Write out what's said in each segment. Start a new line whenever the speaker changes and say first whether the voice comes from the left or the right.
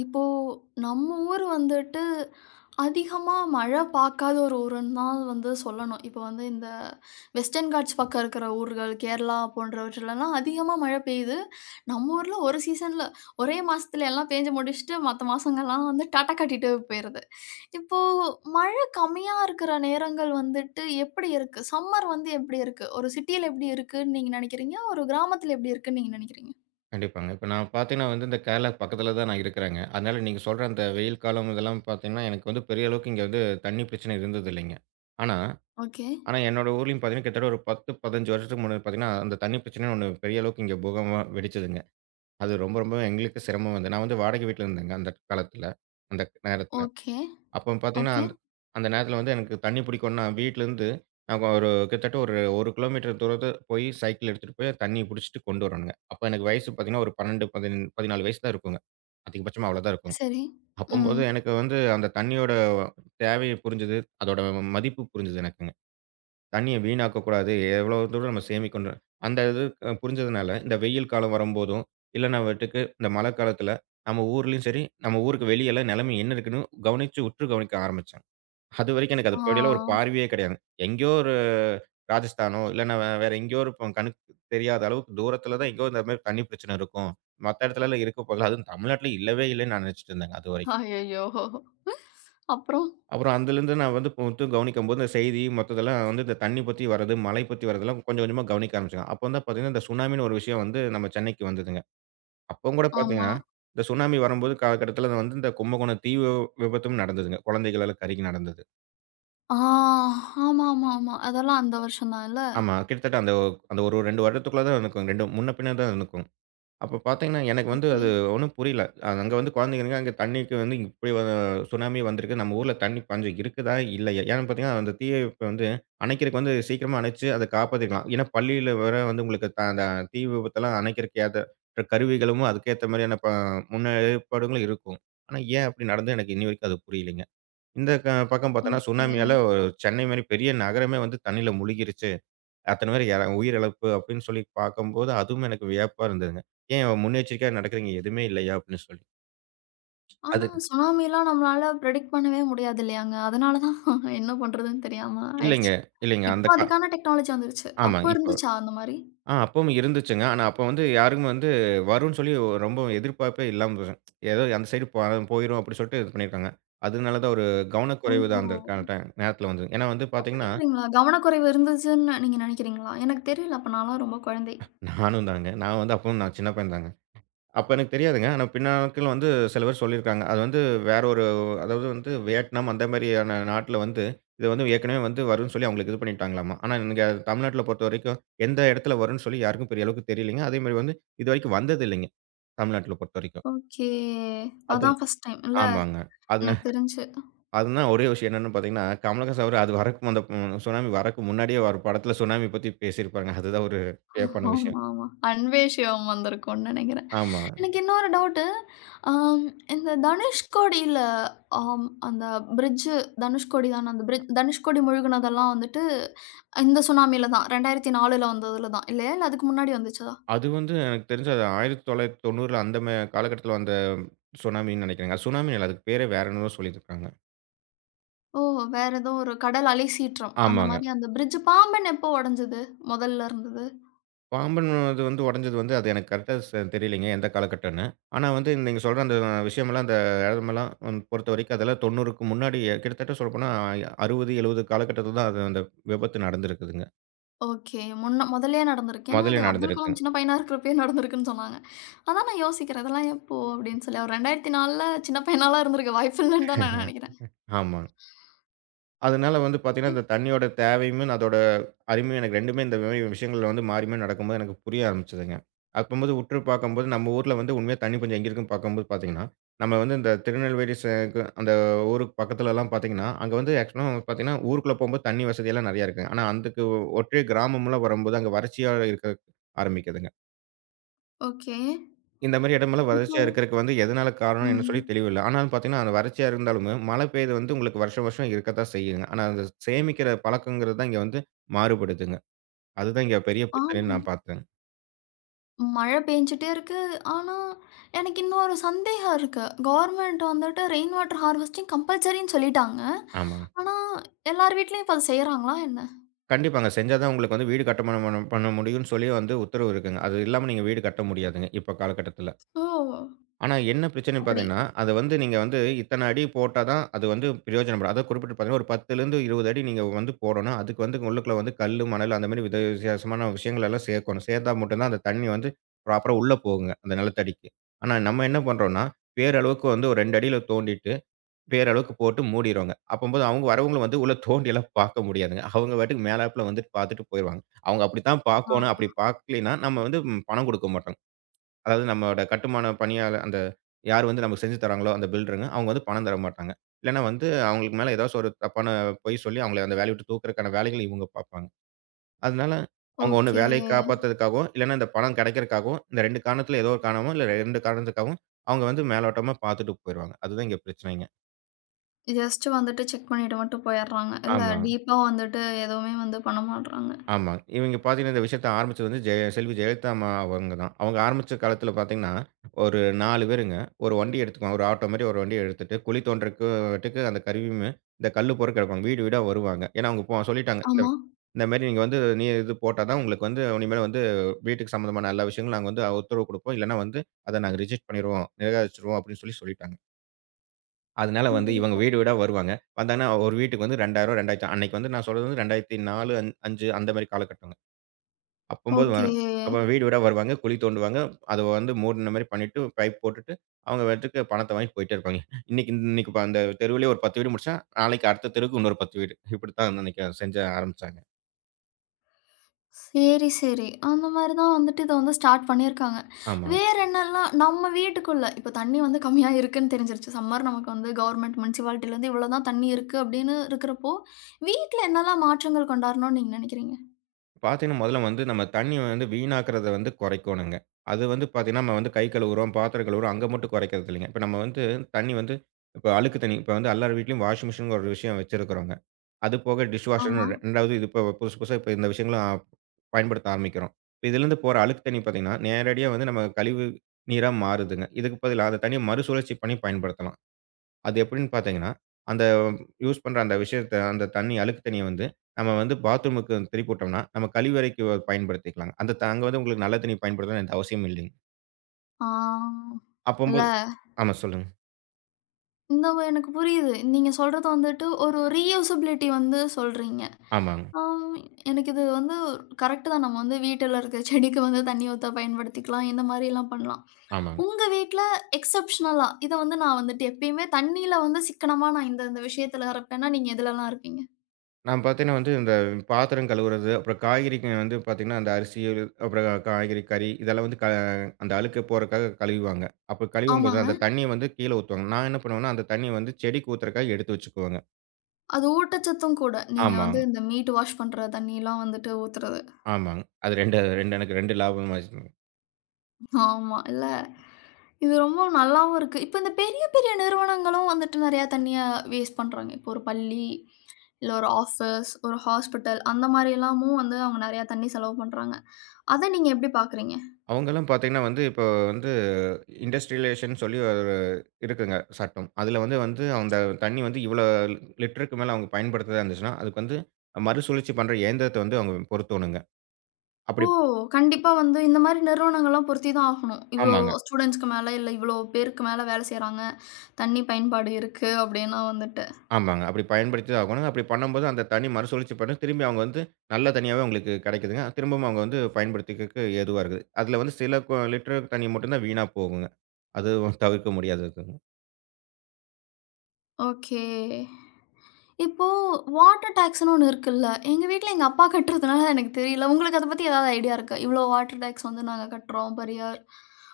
left: இப்போ நம்ம ஊர் வந்துட்டு அதிகமா மழை பார்க்காத ஒரு ஊருன்னு தான் வந்து சொல்லணும். இப்போ வந்து இந்த வெஸ்டர்ன் காட்ஸ் பக்கம் இருக்கிற ஊர்கள், கேரளா போன்றவற்றிலலாம் அதிகமா மழை பெய்யுது. நம்ம ஊர்ல ஒரு சீசன்ல ஒரே மாசத்துல எல்லாம் பேஞ்சு முடிச்சுட்டு மத்த மாசங்கள்லாம் வந்து டாட்டா காட்டிட்டு போயிருது. இப்போ மழை கம்மியா இருக்கிற நேரங்கள் வந்துட்டு எப்படி இருக்கு? சம்மர் வந்து எப்படி இருக்கு? ஒரு சிட்டியில எப்படி இருக்குன்னு நீங்க நினைக்கிறீங்க? ஒரு கிராமத்துல எப்படி இருக்குன்னு நீங்க நினைக்கிறீங்க?
right: கண்டிப்பாங்க. இப்ப நான் பார்த்தீங்கன்னா வந்து, இந்த கேரளாக்கு பக்கத்தில தான் நான் இருக்கிறேங்க. அதனால நீங்க சொல்ற அந்த வெயில் காலம் இதெல்லாம் பார்த்தீங்கன்னா, எனக்கு வந்து பெரிய அளவுக்கு இங்க வந்து தண்ணி பிரச்சனை இருந்தது இல்லைங்க. ஆனா
left: ஓகே,
right: ஆனா என்னோட ஊர்லயும் பார்த்தீங்கன்னா, கிட்டத்தட்ட ஒரு 10, 15 வருஷத்துக்கு முன்னாடி பார்த்தீங்கன்னா, அந்த தண்ணி பிரச்சனைன்னு ஒண்ணு பெரிய அளவுக்கு இங்க பூகம்பமா வெடிச்சதுங்க. அது ரொம்ப ரொம்ப எங்களுக்கு சிரமம் வந்து நான் வந்து வாடகை வீட்ல இருந்தேங்க அந்த காலத்தில, அந்த நேரத்தில.
left: ஓகே,
right: அப்ப பார்த்தீங்கன்னா,
left: ஓகே.
right: அந்த அந்த நேரத்தில வந்து எனக்கு தண்ணி பிடிக்கும்ன்னா, வீட்லருந்து நாங்க ஒரு கிட்டத்தட்ட ஒரு 1 கிலோமீட்டர் தூரத்த போய் சைக்கிள் எடுத்துட்டு போய் தண்ணீய புடிச்சுட்டு கொண்டு வரணுங்க. அப்ப எனக்கு வயசு பார்த்தீங்கன்னா, ஒரு 12, 10 14 வயசு தான் இருக்குங்க. அதிகபட்சமா அவ்வளோதான் இருக்கும்.
left: சரி. ம்.
right: அப்பம்போது எனக்கு வந்து அந்த தண்ணியோட தேவைய புரிஞ்சது. அதோட மதிப்பு புரிஞ்சது எனக்குங்க. தண்ணிய வீணாக்கக்கூடாது. எவ்வளோ தூரம் நம்ம சேமிக்கணும். அந்த இது புரிஞ்சதுனால, இந்த வெயில் காலம் வரும்போதும், இல்லன்னா வட்டுக்கு இந்த மழை காலத்தில நம்ம ஊர்லயும் சரி, நம்ம ஊருக்கு வெளியலாம் நிலைமை என்ன இருக்குன்னு கவனிச்சு உற்று கவனிக்க ஆரம்பிச்சேன். அதுவரைக்கும் எனக்கு அது பத்தியெல்லாம் ஒரு
left: ஆ.
right: பார்வையே கிடையாது. எங்கேயோ ஒரு ராஜஸ்தானோ, இல்லன்னா வேற எங்கேயோ ஒரு கண்ணுக்கு தெரியாத அளவுக்கு தூரத்தில தான் எங்கேயோ இந்த மாரி தண்ணி பிரச்சனை இருக்கும். மத்த இடத்துலலாம் இருக்க போதில்ல. அதுவும் தமிழ்நாட்ல இல்லவே இல்லன்னு நான் நினைச்சுட்டு இருந்தேங்க அதுவரைக்கும்.
left: அய்யய்யோ! அப்புறம்?
right: அப்புறம் அதுலேருந்து நான் வந்து புத்து கவனிக்கும்போது, இந்த செய்தி மொத்ததெல்லாம் வந்து இந்த தண்ணி பத்தி வரது, மழை பத்தி வரதெல்லாம் கொஞ்சம் கொஞ்சமா கவனிக்க ஆரம்பிச்சேங்க. அப்ப வந்து பார்த்தீங்கன்னா, இந்த சுனாமின்னு ஒரு விஷயம் வந்து நம்ம சென்னைக்கு வந்ததுங்க. அப்பவும் கூட
left: ஆமா.
right: பார்த்தீங்கன்னா, இந்த சுனாமி வரும்போது காலகட்டத்தில வந்து இந்த கும்பகோணம் தீ விபத்தும் நடந்ததுங்க. குழந்தைகள் எல்லாம் கருகி நடந்தது.
left: ஆ ஆமாமாமா. அதெல்லாம் அந்த வருஷம் தான் இல்ல?
right: ஆமா. கிட்டத்தட்ட அந்த அந்த ஒரு 2 வருடத்துக்குள்ள தான் இருக்கும். 2 முன்ன பின்ன தான் இருக்கும். அப்ப பார்த்தீங்கன்னா, எனக்கு வந்து
left: ஓகே,
right: அது ஒண்ணும் புரியல. அங்க வந்து குழந்தைங்க அங்க தண்ணிக்கு வந்து இப்படி சுனாமி வந்திருக்கு. நம்ம ஊர்ல தண்ணி பஞ்சம் இருக்குதா? இல்லையா? ஏன்னு பார்த்தீங்கன்னா, அந்த தீய விபத்த வந்து அணைக்கிறதுக்கு வந்து சீக்கிரமா அணைச்சு அத காப்பாத்திருக்கலாம். ஏன்னா பள்ளியில வேற வந்து உங்களுக்கு அந்த தீ விபத்தெல்லாம் அணைக்கிறதுக்கு ஏற்ற கருவிகளும் அதுக்கேத்த மாதிரியான முன்ன ஏற்பாடுகளும் இருக்கும். ஆனா ஏன் அப்படி நடந்தது எனக்கு இன்னி வரைக்கும் அது புரியலைங்க. இந்த பக்கம் பார்த்தோம்னா
left: ஓகே.
right: சுனாமியால சென்னை மாரி பெரிய நகரமே வந்து தண்ணியில முழுகிருச்சு. அத்தன பேர் எற உயிரிழப்பு அப்படின்னு சொல்லி பார்க்கும்போது, அதுவும் எனக்கு வியப்பா இருந்ததுங்க. "ஏன் முன்னெச்சரிக்கையா நடக்குறீங்க எதுவுமே இல்லையா?" அப்படின்னு சொல்லி.
left: ஆனா
right: அதுக்கு
left: சுனாமிலாம் நம்மளால பிரெடிக்ட் பண்ணவே முடியாது இல்லையாங்க? அதனால தான் என்ன பண்றதுன்னு தெரியாம
right: இல்லைங்க,
left: ஆயிருச்சு.
right: இல்லைங்க.
left: இப்ப
right: அந்த
left: அதுக்கான டெக்னாலஜி வந்துருச்சு. அப்ப
right: ஆமாங்க. இப்போ
left: இருந்துச்சா அந்த மாரி?
right: ஆ அப்பவும் இருந்துச்சுங்க. ஆனா அப்ப வந்து யாருக்குமே வந்து வரும்ன்னு சொல்லி ரொம்ப எதிர்பார்ப்பே இல்லாம போச்சுங்க. ஏதோ அந்த சைடு போயிரும் அப்படி சொல்லிட்டு இது பண்ணியிருக்காங்க. அதனால தான் ஒரு
left: ஓ!
right: கவனக்குறைவு தான் அந்த கா டை நேரத்தில வந்தது. ஏன்னா வந்து பார்த்தீங்கன்னா,
left: அப்படிங்கிறீங்களா? கவனக்குறைவு இருந்துச்சுன்னு நீங்க நினைக்கிறீங்களா? எனக்கு தெரியல. அப்ப நான்லாம் ரொம்ப குழந்தை.
right: நானும் தாங்க. நான் வந்து அப்பவும் நான் சின்ன பையன் தாங்க. அப்ப எனக்கு தெரியாதுங்க. ஆனா பின்னாட்கள் வந்து சில பேர் சொல்லியிருக்காங்க. அது வந்து வேற ஒரு அதாவது வந்து வியட்நாம் அந்த மாரியான நாட்ல வந்து, இது வந்து ஏற்கனவே வந்து வரும்ன்னு சொல்லி அவங்களுக்கு இது பண்ணிட்டாங்களாமா. ஆனா இங்க தமிழ்நாட்ல பொறுத்தவரைக்கும், எந்த இடத்துல வரும்ன்னு சொல்லி யாருக்கும் பெரிய அளவுக்கு தெரியலைங்க. அதேமாரி வந்து இதுவரைக்கும் வந்தது இல்லைங்க. தமிழ்நாட்ல பொறுத்தவரைக்கும்.
left: ஓகே.
right: அது
left: அதான் ஃபர்ஸ்ட் டைம் இல்ல?
right: ஆமாங்க. அது
left: எனக்கு தெரிஞ்சு.
right: அதுதான் ஒரே விஷயம் என்னன்னு பார்த்தீங்கன்னா, கமலஹாசன் அவரு அது வரக்கும் அந்த ம் சுனாமி வரக்கு முன்னாடியே ஒரு படத்துல சுனாமி பத்தி பேசியிருப்பாருங்க. அதுதான் ஒரு வியப்பான விஷயம்.
left: ஆமாமா. அன்வேஷியம் வந்திருக்கும்னு நினைக்கிறேன்.
right: ஆமா.
left: எனக்கு இன்னொரு டவுட்டு. ஆம் இந்த தனுஷ்கோடியில ஆம் அந்த பிரிட்ஜு தனுஷ்கோடி தான அந்த பிரிட்ஜ் தனுஷ்கோடி முழுகுனதெல்லாம் வந்துட்டு இந்த சுனாமில தான் 2004ல வந்ததுல தான் இல்லையா? இல்ல அதுக்கு முன்னாடி வந்துச்சா?
right: அது வந்து எனக்கு தெரிஞ்சு அது 1990ல அந்த மே காலகட்டத்துல வந்த சுனாமின்னு நெனைக்கிறேங்க. சுனாமின்னு இல்ல. அதுக்கு பேரே வேற என்னமோ சொல்லிட்டுருக்காங்க.
left: ஓ! வேற ஏதோ ஒரு கடல் அலை சீற்றம். அந்த
right: ஆமாங்க.
left: மாரி அந்த பிரிட்ஜ் பாம்பன் எப்போ உடைஞ்சது? மொதல்ல இருந்தது?
right: பாம்பன் இது வந்து உடைஞ்சது வந்து அது எனக்கு கரெக்ட்டா தெரியலைங்க எந்த காலகட்டம்ன்னு. ஆனா வந்து நீங்க சொல்ற அந்த விஷயமெல்லாம், அந்த இடமெல்லாம் பொறுத்தவரைக்கும் அதெல்லாம் 90க்கு முன்னாடி கிட்டத்தட்ட சொல்லப்போனா 60, 70 காலகட்டத்தில தான் அது அந்த விபத்து நடந்திருக்குதுங்க.
left: ஓகே. முன்ன மொதல்லயே நடந்திருக்கு. ஏன்னா அது
right: முதல்ல
left: அப்துல்
right: நடந்திருக்கு.
left: கலாம் சின்ன பையனா இருக்கிறப்பயே நடந்திருக்குன்னு சொன்னாங்க. அதான் நான் யோசிக்கிறேன். இதெல்லாம் எப்போ? அப்படின்னு சொல்லி. அவர் 2004ல சின்ன பையனாலாம் இருந்திருக்க வாய்ப்பு இல்லன்னு தான் நான் நெனைக்கிறேன்.
right: ஆமாங்க. அதனால வந்து
left: எ
right: பார்த்தீங்கன்னா, இந்த தண்ணியோட தேவையும், அதோட அருமையும் எனக்கு 2மே இந்த மாரி விஷயங்கள்ல வந்து மாறி மாறி நடக்கும்போது எனக்கு புரிய ஆரம்பிச்சதுங்க. அப்பம்போது உற்று பார்க்கும்போது, நம்ம ஊர்ல வந்து உண்மையா தண்ணி பஞ்சம் எங்க இருக்குன்னு பார்க்கும்போது பார்த்தீங்கன்னா, நம்ம வந்து இந்த திருநெல்வேலி ச கு அந்த ஊருக்கு பக்கத்துலலாம் பார்த்தீங்கன்னா, அங்க வந்து ஆக்சுவலா பார்த்தீங்கன்னா, ஊருக்குள்ள போம்போது தண்ணி வசதியெல்லாம் நெறையா இருக்குங்க. ஆனா, அதுக்கு ஒற்றை கிராமம்லாம் வரும்போது, அங்க வறட்சியா இருக்க ஆரம்பிக்குதுங்க.
left: ஓகே.
right: இந்த மாரி இடமெல்லாம்
left: இப்போ
right: வறட்சியா இருக்கிறதுக்கு வந்து எதனால காரணம்னு சொல்லி
left: ம்.
right: தெளிவில்ல. ஆனாலும் பார்த்தீங்கன்னா, அந்த வறட்சியா இருந்தாலுமே மழை பெய்யுது வந்து உங்களுக்கு வருஷம், வருஷம் இருக்கத்தான் செய்யுங்க. ஆனா, அந்த சேமிக்கிற பழக்கங்கிறது தான் இங்க வந்து மாறுபடுதுங்க. அதுதான் இங்க பெரிய பிரச்சனைன்னு
left: ஆமாம்.
right: நான் பார்த்தேன்.
left: மழை பேஞ்சுட்டே இருக்கு. ஆனா, எனக்கு இன்னொரு சந்தேகம் இருக்கு. கவர்மெண்ட் வந்துட்டு ரெயின் வாட்டர் ஹார்வெஸ்டிங் கம்பல்சரின்னு சொல்லிட்டாங்க.
right: ஆமாங்க.
left: ஆனா, எல்லார் வீட்லயும் இப்ப அத செய்றாங்களா என்ன?
right: கண்டிப்பாங்க. செஞ்சா தான் உங்களுக்கு வந்து வீடு கட்டுமானம் பண்ண பண்ண முடியும்னு சொல்லி வந்து உத்தரவு இருக்குங்க. அது இல்லாம நீங்க வீடு கட்ட முடியாதுங்க, இப்ப காலகட்டத்தில.
left: ஓ!
right: ஆனா என்ன பிரச்சனைன்னு
left: அப்படி.
right: பார்த்தீங்கன்னா, அத வந்து நீங்க வந்து இத்தன அடி போட்டா தான் அது வந்து பிரயோஜனப்படும். அதாவது குறிப்பிட்டு பார்த்தீங்கன்னா, ஒரு 10லேருந்து 20 அடி நீங்க வந்து போடணும். அதுக்கு வந்து உள்ளுக்குள்ள வந்து கல்லு, மணல் அந்த மாரி வித வித்தியாசமான விஷயங்கள் எல்லாம் சேர்க்கணும். சேர்த்தா மட்டும் தான் அந்த தண்ணி வந்து ப்ராப்பரா உள்ள போகுங்க, அந்த நிலத்தடிக்கு. ஆனா நம்ம என்ன பண்றோம்னா, பேரளவுக்கு வந்து ஒரு 2 அடியில தோண்டிட்டு, பேரளவுக்கு போட்டு மூடிருவோங்க. அப்பம்போது அவங்க வரவங்களும் வந்து உள்ள தோண்டியெல்லாம் பார்க்க முடியாதுங்க. அவங்க பாட்டுக்கு மேலாப்புல வந்துட்டு பார்த்துட்டு போயிருவாங்க. அவங்க அப்படித்தான்
left: ஆ.
right: பார்க்கோணும். அப்படி பார்க்கலைன்னா, நம்ம வந்து ம் பணம் குடுக்க மாட்டோங்க. அதாவது நம்மளோட கட்டுமான பணியாளர் அந்த யார் வந்து நமக்கு செஞ்சு தராங்களோ அந்த பில்டருங்க, அவங்க வந்து பணம் தர மாட்டாங்க. இல்லன்னா வந்து அவங்களுக்கு மேல ஏதாச்சும் ஒரு தப்பான பொய் சொல்லி அவங்கள அந்த வேலைய விட்டு தூக்குறக்கான வேலைகள இவங்க பார்ப்பாங்க. அதனால அவங்க ஒண்ணு
left: ஓகே.
right: வேலைய காப்பாத்துறதுக்காகவோ, இல்லன்னா இந்த பணம் கிடைக்கிறக்காகவோ, இந்த 2 காரணத்துல ஏதோ ஒரு காரணமோ, இல்ல 2 காரணத்துக்காகவும் அவங்க வந்து மேலோட்டமா பார்த்துட்டு போயிருவாங்க. அதுதான் இங்க பிரச்சனைங்க.
left: ஜஸ்ட் வந்துட்டு செக் பண்ணிட்டு மட்டும் போயிர்றாங்க. இல்ல
right: ஆமா.
left: டீப்பா வந்துட்டு எதுவுமே வந்து பண்ண மாட்றாங்க.
right: ஆமா. இவங்க பார்த்தீங்கன்னா, இந்த விஷயத்த ஆரம்பிச்சது வந்து ஜெய செல்வி ஜெயலலிதா அம்மா அவங்க தான். அவங்க ஆரம்பிச்ச காலத்தில பார்த்தீங்கன்னா, ஒரு 4 பேருங்க. ஒரு வண்டி எடுத்துக்குவாங்க. ஒரு ஆட்டோ மாரி ஒரு வண்டிய எடுத்துட்டு, குழி தோண்டுறக்கு வாட்டுக்கு அந்த கருவியுமே, இந்த கல்லு பொற கிடப்பாங்க. வீடு வீடா வருவாங்க. ஏன்னா, அவங்க போ சொல்லிட்டாங்க. இந்த
left: ஆமா.
right: இந்த மாரி நீங்க வந்து நீ இது போட்டா தான் உங்களுக்கு வந்து இனிமேல் வந்து வீட்டுக்கு சம்மந்தமான எல்லா விஷயங்களும் நாங்க வந்து உத்தரவு குடுப்போம். இல்லன்னா வந்து அத நாங்க ரிஜெக்ட் பண்ணிருவோம். நிராகரிச்சுருவோம் அப்படின்னு சொல்லி சொல்லிட்டாங்க. அதனால வந்து
left: ம்.
right: இவங்க வீடு வீடா வருவாங்க. வந்தாங்கன்னா ஒரு வீட்டுக்கு வந்து ரூ. 2000 ரூ. 2000 அன்னைக்கு வந்து நான் சொல்றது வந்து 2004 அஞ் 5 அந்த மாரி காலகட்டங்க. அப்பம்போது
left: ஓகே.
right: வரும். அப்ப வீடு வீடா வருவாங்க. குழி தோண்டுவாங்க. அத வந்து மூடுன மாரி பண்ணிட்டு, பைப் போட்டுட்டு, அவங்க பாட்டுக்கு பணத்த வாங்கி போயிட்டே இருப்பாங்க. இன்னைக்கு இன்னைக்கு அந்த தெருவிலேயே ஒரு 10 வீடு முடிச்சா, நாளைக்கு அடுத்த தெருவுக்கு இன்னொரு 10 வீடு. இப்படித்தான் அன்னைக்கு செஞ்ச ஆரம்பிச்சாங்க.
left: சரி, சரி. அந்த மாரி தான் வந்துட்டு இத வந்து ஸ்டார்ட் பண்ணியிருக்காங்க.
right: ஆமா.
left: வேற என்னலாம் நம்ம வீட்டுக்குள்ள இப்ப தண்ணி வந்து கம்மியா இருக்குன்னு தெரிஞ்சிருச்சு. சம்மர் நமக்கு வந்து கவர்மெண்ட் முனிசிபாலிட்டிலேருந்து இவ்வளோ தான் தண்ணி இருக்கு அப்படின்னு இருக்கிறப்போ, வீட்ல என்னலாம் மாற்றங்கள் கொண்டாரணும்னு நீங்க நினைக்கிறீங்க?
right: பார்த்தீங்கன்னா, முதல்ல வந்து நம்ம தண்ணி வந்து வீணாக்குறத வந்து குறைக்கோணுங்க. அது வந்து பார்த்தீங்கன்னா, நம்ம வந்து கை கழுவுறோம், பாத்திரம் கழுவுறோம், அங்க மட்டும் குறைக்கிறது இல்லைங்க. இப்ப நம்ம வந்து தண்ணி வந்து இப்ப அழுக்கு தண்ணி இப்ப வந்து எல்லார் வீட்லயும் வாஷிங் மிஷின் ஒரு விஷயம் வச்சிருக்கிறோங்க. அது போக டிஷ் வாஷர்ன்னு
left: ஆமா.
right: 2வது இது இப்ப புதுசு புதுசா இப்ப இந்த விஷயங்களும் ஆ, பயன்படுத்த ஆரம்பிக்கிறோம். இதிலிருந்து போற அழுக்கு தண்ணி பார்த்தீங்கன்னா, நேரடியா வந்து நம்ம கழிவு நீரா மாறுதுங்க. இதுக்கு பதிலா அந்த தண்ணிய மறுசுழற்சி பண்ணி பயன்படுத்தலாம். அது எப்படின்னு பார்த்தீங்கன்னா, அந்த யூஸ் பண்ற அந்த விஷயத்த அந்த தண்ணி, அழுக்கு தண்ணீய வந்து நம்ம வந்து பாத்ரூமுக்கு திருப்பி விட்டோம்னா, நம்ம கழிவறைக்கு பயன்படுத்திக்கலாங்க. அந்த அங்க வந்து உங்களுக்கு நல்ல தண்ணீ பயன்படுத்தணும்னு எந்த அவசியமும் இல்லைங்க.
left: ஆ. இல்ல
right: அப்பம்போது ஆமா சொல்லுங்க.
left: இந்த வ எனக்கு புரியுது. நீங்க சொல்றது வந்துட்டு ஒரு ரீயூசபிலிட்டி வந்து சொல்றீங்க.
right: ஆமாங்க,
left: ஆம் எனக்கு இது வந்து கரெக்ட் தான். நம்ம வந்து வீட்டில இருக்க செடிக்கு வந்து தண்ணி ஊத்த பயன்படுத்திக்கலாம். இந்த மாரிலாம் பண்ணலாம்.
right: ஆமாங்க.
left: உங்க வீட்ல எக்செப்ஷனலா இத வந்து நான் வந்துட்டு எப்பயுமே தண்ணீல வந்து சிக்கனமா நான் இந்த இந்த விஷயத்துல இருப்பேன்னா, நீங்க எதுலலாம் இருப்பீங்க?
right: நான் பார்த்தீங்கன்னா வந்து இந்த பாத்திரம் கழுவுறது, அப்புறம் காய்கறிக்கு வந்து பார்த்தீங்கன்னா, அந்த அரிசி, அப்புறம் காய்கறி, கறி இதெல்லாம் வந்து அந்த அழுக்கு போறக்காக கழுவுவாங்க. அப்ப கழுவும்போது
left: ஆமாங்க.
right: அந்த தண்ணீய வந்து கீழ ஊத்துவாங்க. நான் என்ன பண்ணுவேன்னா, அந்த தண்ணீய வந்து செடிக்கு ஊத்துறக்காக எடுத்து வச்சுக்குவேங்க.
left: அது ஊட்டச்சத்தும் கூட. நீங்க வந்து
right: ஆமாங்க,
left: இந்த மீட் வாஷ் பண்ற தண்ணிலாம் வந்துட்டு ஊத்துறது.
right: ஆமாங்க. அது 2 எனக்கு 2 லாபமாச்சு.
left: ஆமா. இது இது ரொம்ப நல்லாவும் இருக்கு. இப்ப இந்த பெரிய, பெரிய நிறுவனங்களும் வந்துட்டு நெறையா தண்ணிய வேஸ்ட் பண்றாங்க. இப்போ ஒரு பள்ளி, இல்ல ஒரு ஆஃபீஸ், ஒரு ஹாஸ்பிட்டல் அந்த மாரி எல்லாமும் வந்து அவங்க நெறையா தண்ணி செலவு பண்றாங்க. அத நீங்க எப்படி பார்க்குறீங்க?
right: அவங்களும் பார்த்தீங்கன்னா வந்து, இப்போ வந்து இண்டஸ்ட்ரியலைசேஷன் சொல்லி ஒரு இருக்குங்க சட்டம். அதில வந்து வந்து அந்த தண்ணி வந்து இவ்வளோ லிட்டருக்கு மேல அவங்க பயன்படுத்துறதா இருந்துச்சுன்னா, அதுக்கு வந்து மறுசுழற்சி பண்ற இயந்திரத்த வந்து அவங்க பொருத்தணுங்க.
left: ஓ!
right: அப்படி
left: கண்டிப்பா வந்து இந்த மாரி நிறுவனங்கள்லாம் பொருத்தி தான் ஆகணும். இவ்ளோ
right: ஆமாங்க,
left: ஸ்டூடண்ட்ஸ்க்கு மேல, இல்ல இவ்ளோ பேருக்கு மேல வேலை செய்றாங்க. தண்ணி பயன்பாடு இருக்கு அப்படின்னா வந்துட்டு.
right: ஆமாங்க. அப்படி பயன்படுத்தி தான் ஆகணுங்க. அப்படி பண்ணும்போது அந்த தண்ணி மறுசுழற்சி பண்ணி திரும்பி அவங்க வந்து நல்ல தண்ணியாவே அவங்களுக்கு கிடைக்குதுங்க. திரும்பவும் அவங்க வந்து பயன்படுத்திக்கிறதுக்கு ஏதுவா இருக்குது. அதில வந்து சில லிட்டர் தண்ணி மட்டும் தான் வீணா போகுங்க. அது தவிர்க்க முடியாததுங்க.
left: ஓகே. இப்போ வாட்டர் டாக்ஸ்ன்னு ஒண்ணு இருக்குல்ல. எங்க வீட்ல எங்க அப்பா கட்டுறதுனால எனக்கு தெரியல. உங்களுக்கு அத பத்தி ஏதாவது ஐடியா இருக்கா? இவ்ளோ வாட்டர் டாக்ஸ் வந்து நாங்க கட்டுறோம் பெர் இயர்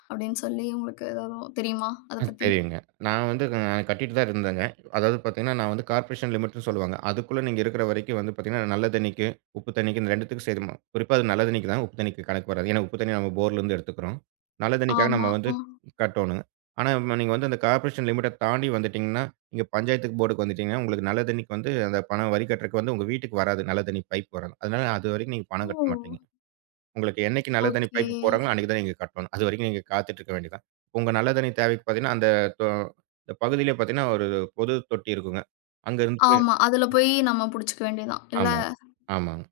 left: அப்படின்னு சொல்லி உங்களுக்கு ஏதாவது தெரியுமா அத
right: அ
left: பத்தி?
right: தெரியுங்க. நான் வந்து அ கட்டிட்டு தான் இருந்தேங்க. அதாவது பார்த்தீங்கன்னா, நான் வந்து கார்ப்பரேஷன் லிமிட்ன்னு சொல்லுவாங்க. அதுக்குள்ள நீங்க இருக்கிற வரைக்கும் வந்து பார்த்தீங்கன்னா, நல்ல தண்ணீக்கு, உப்பு தண்ணீக்கு இந்த 2த்துக்கும் சேருமா குறிப்பா அது நல்ல தண்ணீக்கு தான். உப்பு தண்ணீக்கு கணக்கு வராது. ஏன்னா, உப்பு தண்ணீ நம்ம போர்லருந்து எடுத்துக்கிறோம். நல்ல தண்ணீக்காக
left: ஆமா.
right: நம்ம வந்து
left: ஆ.
right: கட்டோணுங்க. ஆனா, ம நீங்க வந்து அந்த கார்ப்பரேஷன் லிமிட்ட தாண்டி வந்துட்டீங்கன்னா, நீங்க பஞ்சாயத்துக்கு போர்டுக்கு வந்துட்டீங்கன்னா, உங்களுக்கு நல்ல தண்ணீக்கு வந்து அந்த பணம் வரி கட்டுறக்கு வந்து உங்க வீட்டுக்கு வராது. நல்ல தண்ணீ பைப் வராது. அதனால அதுவரைக்கும் நீங்க
left: ஓ!
right: பணம் கட்ட மாட்டீங்க. உங்களுக்கு என்னைக்கு நல்ல தண்ணீ
left: ஓகே.
right: பைப் போடுறாங்களோ, அன்னைக்கு தான் நீங்க கட்டணும். அதுவரைக்கும் நீங்க காத்துட்டு இருக்க வேண்டியது தான். உங்க நல்ல தண்ணீ தேவைக்கு பார்த்தீங்கன்னா, அந்த தொ இந்த பகுதியிலே பார்த்தீங்கன்னா, ஒரு பொது தொட்டி இருக்குங்க. அங்க இருந்து போய்-
left: ஆமா. அதுல போய் நம்ம புடிச்சுக்க வேண்டியதுதான். இல்ல
right: ஆமா, ஆமாங்க.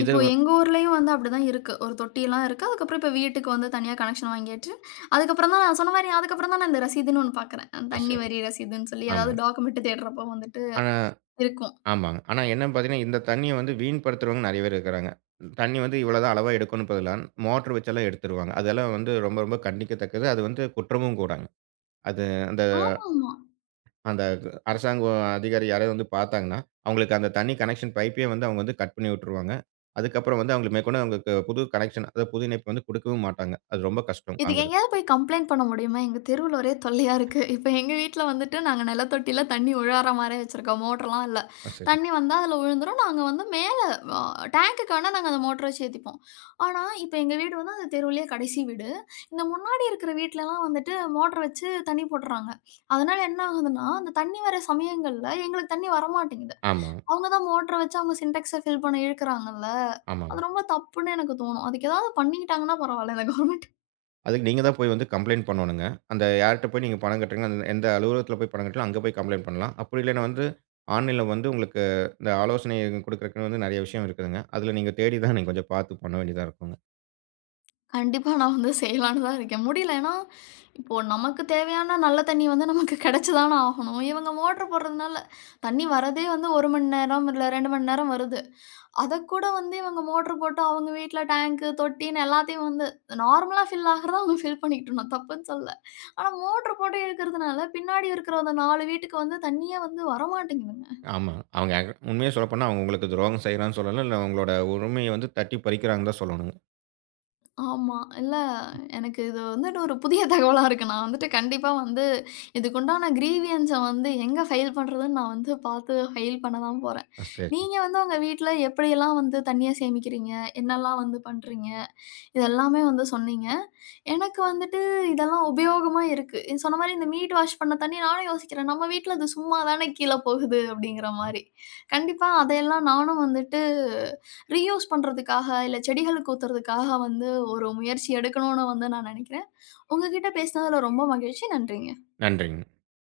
right: இது
left: இப்போ எங்க ஊர்லயும் வந்து அப்படிதான் இருக்கு. ஒரு தொட்டிலாம் இருக்கு. அதுக்கப்புறம் இப்ப வீட்டுக்கு வந்து தனியா கனெக்ஷன் வாங்கியாச்சு. அதுக்கப்புறம் தான் நான் சொன்ன மாரி அதுக்கப்புறம் தான் நான் இந்த ரசீதுன்னு ஒண்ணு பாக்குறேன்.
right: அ
left: தண்ணி
right: சரி.
left: வரி ரசீதுன்னு சொல்லி ஏதாவது
right: ஆமாங்க.
left: டாக்குமெண்ட் தேடுறப்போ வந்துட்டு
right: ஆனா
left: இருக்கும்.
right: ஆமாங்க. ஆனா என்னன்னு பார்த்தீங்கன்னா, இந்த தண்ணீய வந்து வீண்படுத்துறவங்க நெறைய பேர் இருக்கிறாங்க. தண்ணீ வந்து இவ்வளோதான் அளவா எடுக்கணும் பதிலா மோட்டர் வச்செல்லாம் எடுத்துருவாங்க. அதெல்லாம் வந்து ரொம்ப ரொம்ப கண்டிக்கத்தக்கது. அது வந்து குற்றமும் கூடங்க. அது அந்த
left: ஆமாமா.
right: அந்த அரசாங்க அதிகாரி யாராவது வந்து பார்த்தாங்கன்னா, அவங்களுக்கு அந்த தண்ணி கனெக்ஷன் பைப்பே வந்து அவங்க வந்து கட் பண்ணி விட்டுருவாங்க. அதுக்கப்புறம் வந்து அவங்களுக்கு மேற்கொண்டு அவங்களுக்கு புது கனெக்ஷன், அதாவது புது இணைப்பு வந்து குடுக்கவும் மாட்டாங்க. அது ரொம்ப கஷ்டம்
left: இதுக்கு
right: வாங்குறது.
left: எங்கேயாவது போய் கம்ப்ளைண்ட் பண்ண முடியுமா? எங்க தெருவுல ஒரே தொல்லையா இருக்கு. இப்ப எங்க வீட்ல வந்துட்டு நாங்க நிலத்தொட்டியில தண்ணி உழார மாரி வச்சிருக்கோம். மோட்டர்லாம் இல்ல.
right: ஆ சரி.
left: தண்ணி வந்தா அதில விழுந்துரும். நாங்க வந்து மேல அ டேங்குக்கு வேணா நாங்க அந்த மோட்டர வச்சு ஏத்திப்போம். ஆனா, இப்ப எங்க வீடு வந்து அந்த தெருவுலயே கடைசி வீடு. இந்த முன்னாடி இருக்கிற வீட்லலாம் வந்துட்டு மோட்டர் வச்சு தண்ணி போட்டுறாங்க. அதனால என்ன ஆகுதுன்னா, அந்த தண்ணி வர சமயங்கள்ல எங்களுக்கு தண்ணி வரமாட்டேங்குது.
right: ஆமா,
left: அவங்க தான் மோட்டர வச்சு அவங்க சின்டாக்ஸ ஃபில் பண்ண இழுக்குறாங்கல்ல. அது
right: ஆமாங்க.
left: ரொம்ப தப்புன்னு எனக்கு தோணும். அதுக்கு ஏதாவது பண்ணிக்கிட்டாங்கன்னா பரவால்ல. இந்த கவர்மெண்ட்
right: அதுக்கு நீங்க தான் போய் வந்து கம்ப்ளைண்ட் பண்ணணுங்க. அந்த யார்ட்ட போய் நீங்க பணம் கட்டுறீங்களோ, அந்த எந்த அலுவலகத்தில போய் பணம் கட்டுறீங்களோ, அங்க போய் கம்ப்ளைண்ட் பண்ணலாம். அப்படி இல்லன்னா வந்து ஆன்லைன்ல வந்து உங்களுக்கு இந்த ஆலோசனை குடுக்குறதுக்குன்னு வந்து நெறைய விஷயம் இருக்குதுங்க. அதில நீங்க தேடி தான் நீங்க கொஞ்சம் பார்த்து பண்ண வேண்டியதா இருக்கும்.
left: கண்டிப்பா நான் வந்து செய்யலான்னு தான் இருக்கேன். முடியல. ஏன்னா, இப்போ நமக்கு தேவையான நல்ல தண்ணி வந்து நமக்கு கிடைச்சு தான ஆகணும். இவங்க மோட்டர் போடுறதுனால, தண்ணி வரதே வந்து 1 மணி நேரம், இல்ல 2 மணி நேரம் வருது. அதக்கூட வந்து இவங்க மோட்டர் போட்டு அவங்க வீட்ல டேங்க்கு, தொட்டின்னு எல்லாத்தையும் வந்து நார்மலா ஃபில் ஆகுறத அவங்க ஃபில் பண்ணிக்கிட்டு நான் தப்புன்னு சொல்லல. ஆனா மோட்டர் போட்டு இழுக்கிறதுனால, பின்னாடி இருக்கிற அந்த 4 வீட்டுக்கு வந்து தண்ணியே வந்து வரமாட்டேங்குதுங்க.
right: ஆமா. அவங்க உண்மைய சொல்லப்போனா, அவங்க உங்களுக்கு துரோகம் செய்றான்னு சொல்லலாம். இல்ல உங்களோட உரிமைய வந்து தட்டி பறிக்கிறாங்கன்னு தான் சொல்லணுங்க.
left: ஆமா. இல்ல எனக்கு இது வந்துட்டு ஒரு புதிய தகவலா இருக்கு. நான் வந்துட்டு கண்டிப்பா வந்து இதுக்குண்டான கிரீவியன்ஸ வந்து எங்க ஃபைல் பண்றதுன்னு நான் வந்து பார்த்து ஃபைல் பண்ண தான் போறேன்.
right: ஆ, சரி.
left: நீங்க வந்து உங்க வீட்ல எப்படியெல்லாம் வந்து தண்ணீய சேமிக்கிறீங்க? என்னெல்லாம் வந்து பண்றீங்க? இது எல்லாமே வந்து சொன்னீங்க. எனக்கு வந்துட்டு இதெல்லாம் உபயோகமா இருக்கு. நீங்க சொன்ன மாரி இந்த மீட் வாஷ் பண்ண தண்ணீ நானும் யோசிக்கிறேன். நம்ம வீட்ல அது சும்மா தானே கீழ போகுது அப்படிங்கிற மாரி. கண்டிப்பா அதையெல்லாம் நானும் வந்துட்டு ரீயூஸ் பண்றதுக்காக, இல்ல செடிகளுக்கு ஊத்துறதுக்காக வந்து ஒரு முயற்சி எடுக்கணும்னு வந்து நான் நெனைக்கிறேன். உங்ககிட்ட பேசினதுல ரொம்ப மகிழ்ச்சி. நன்றிங்க.
right: நன்றிங்க.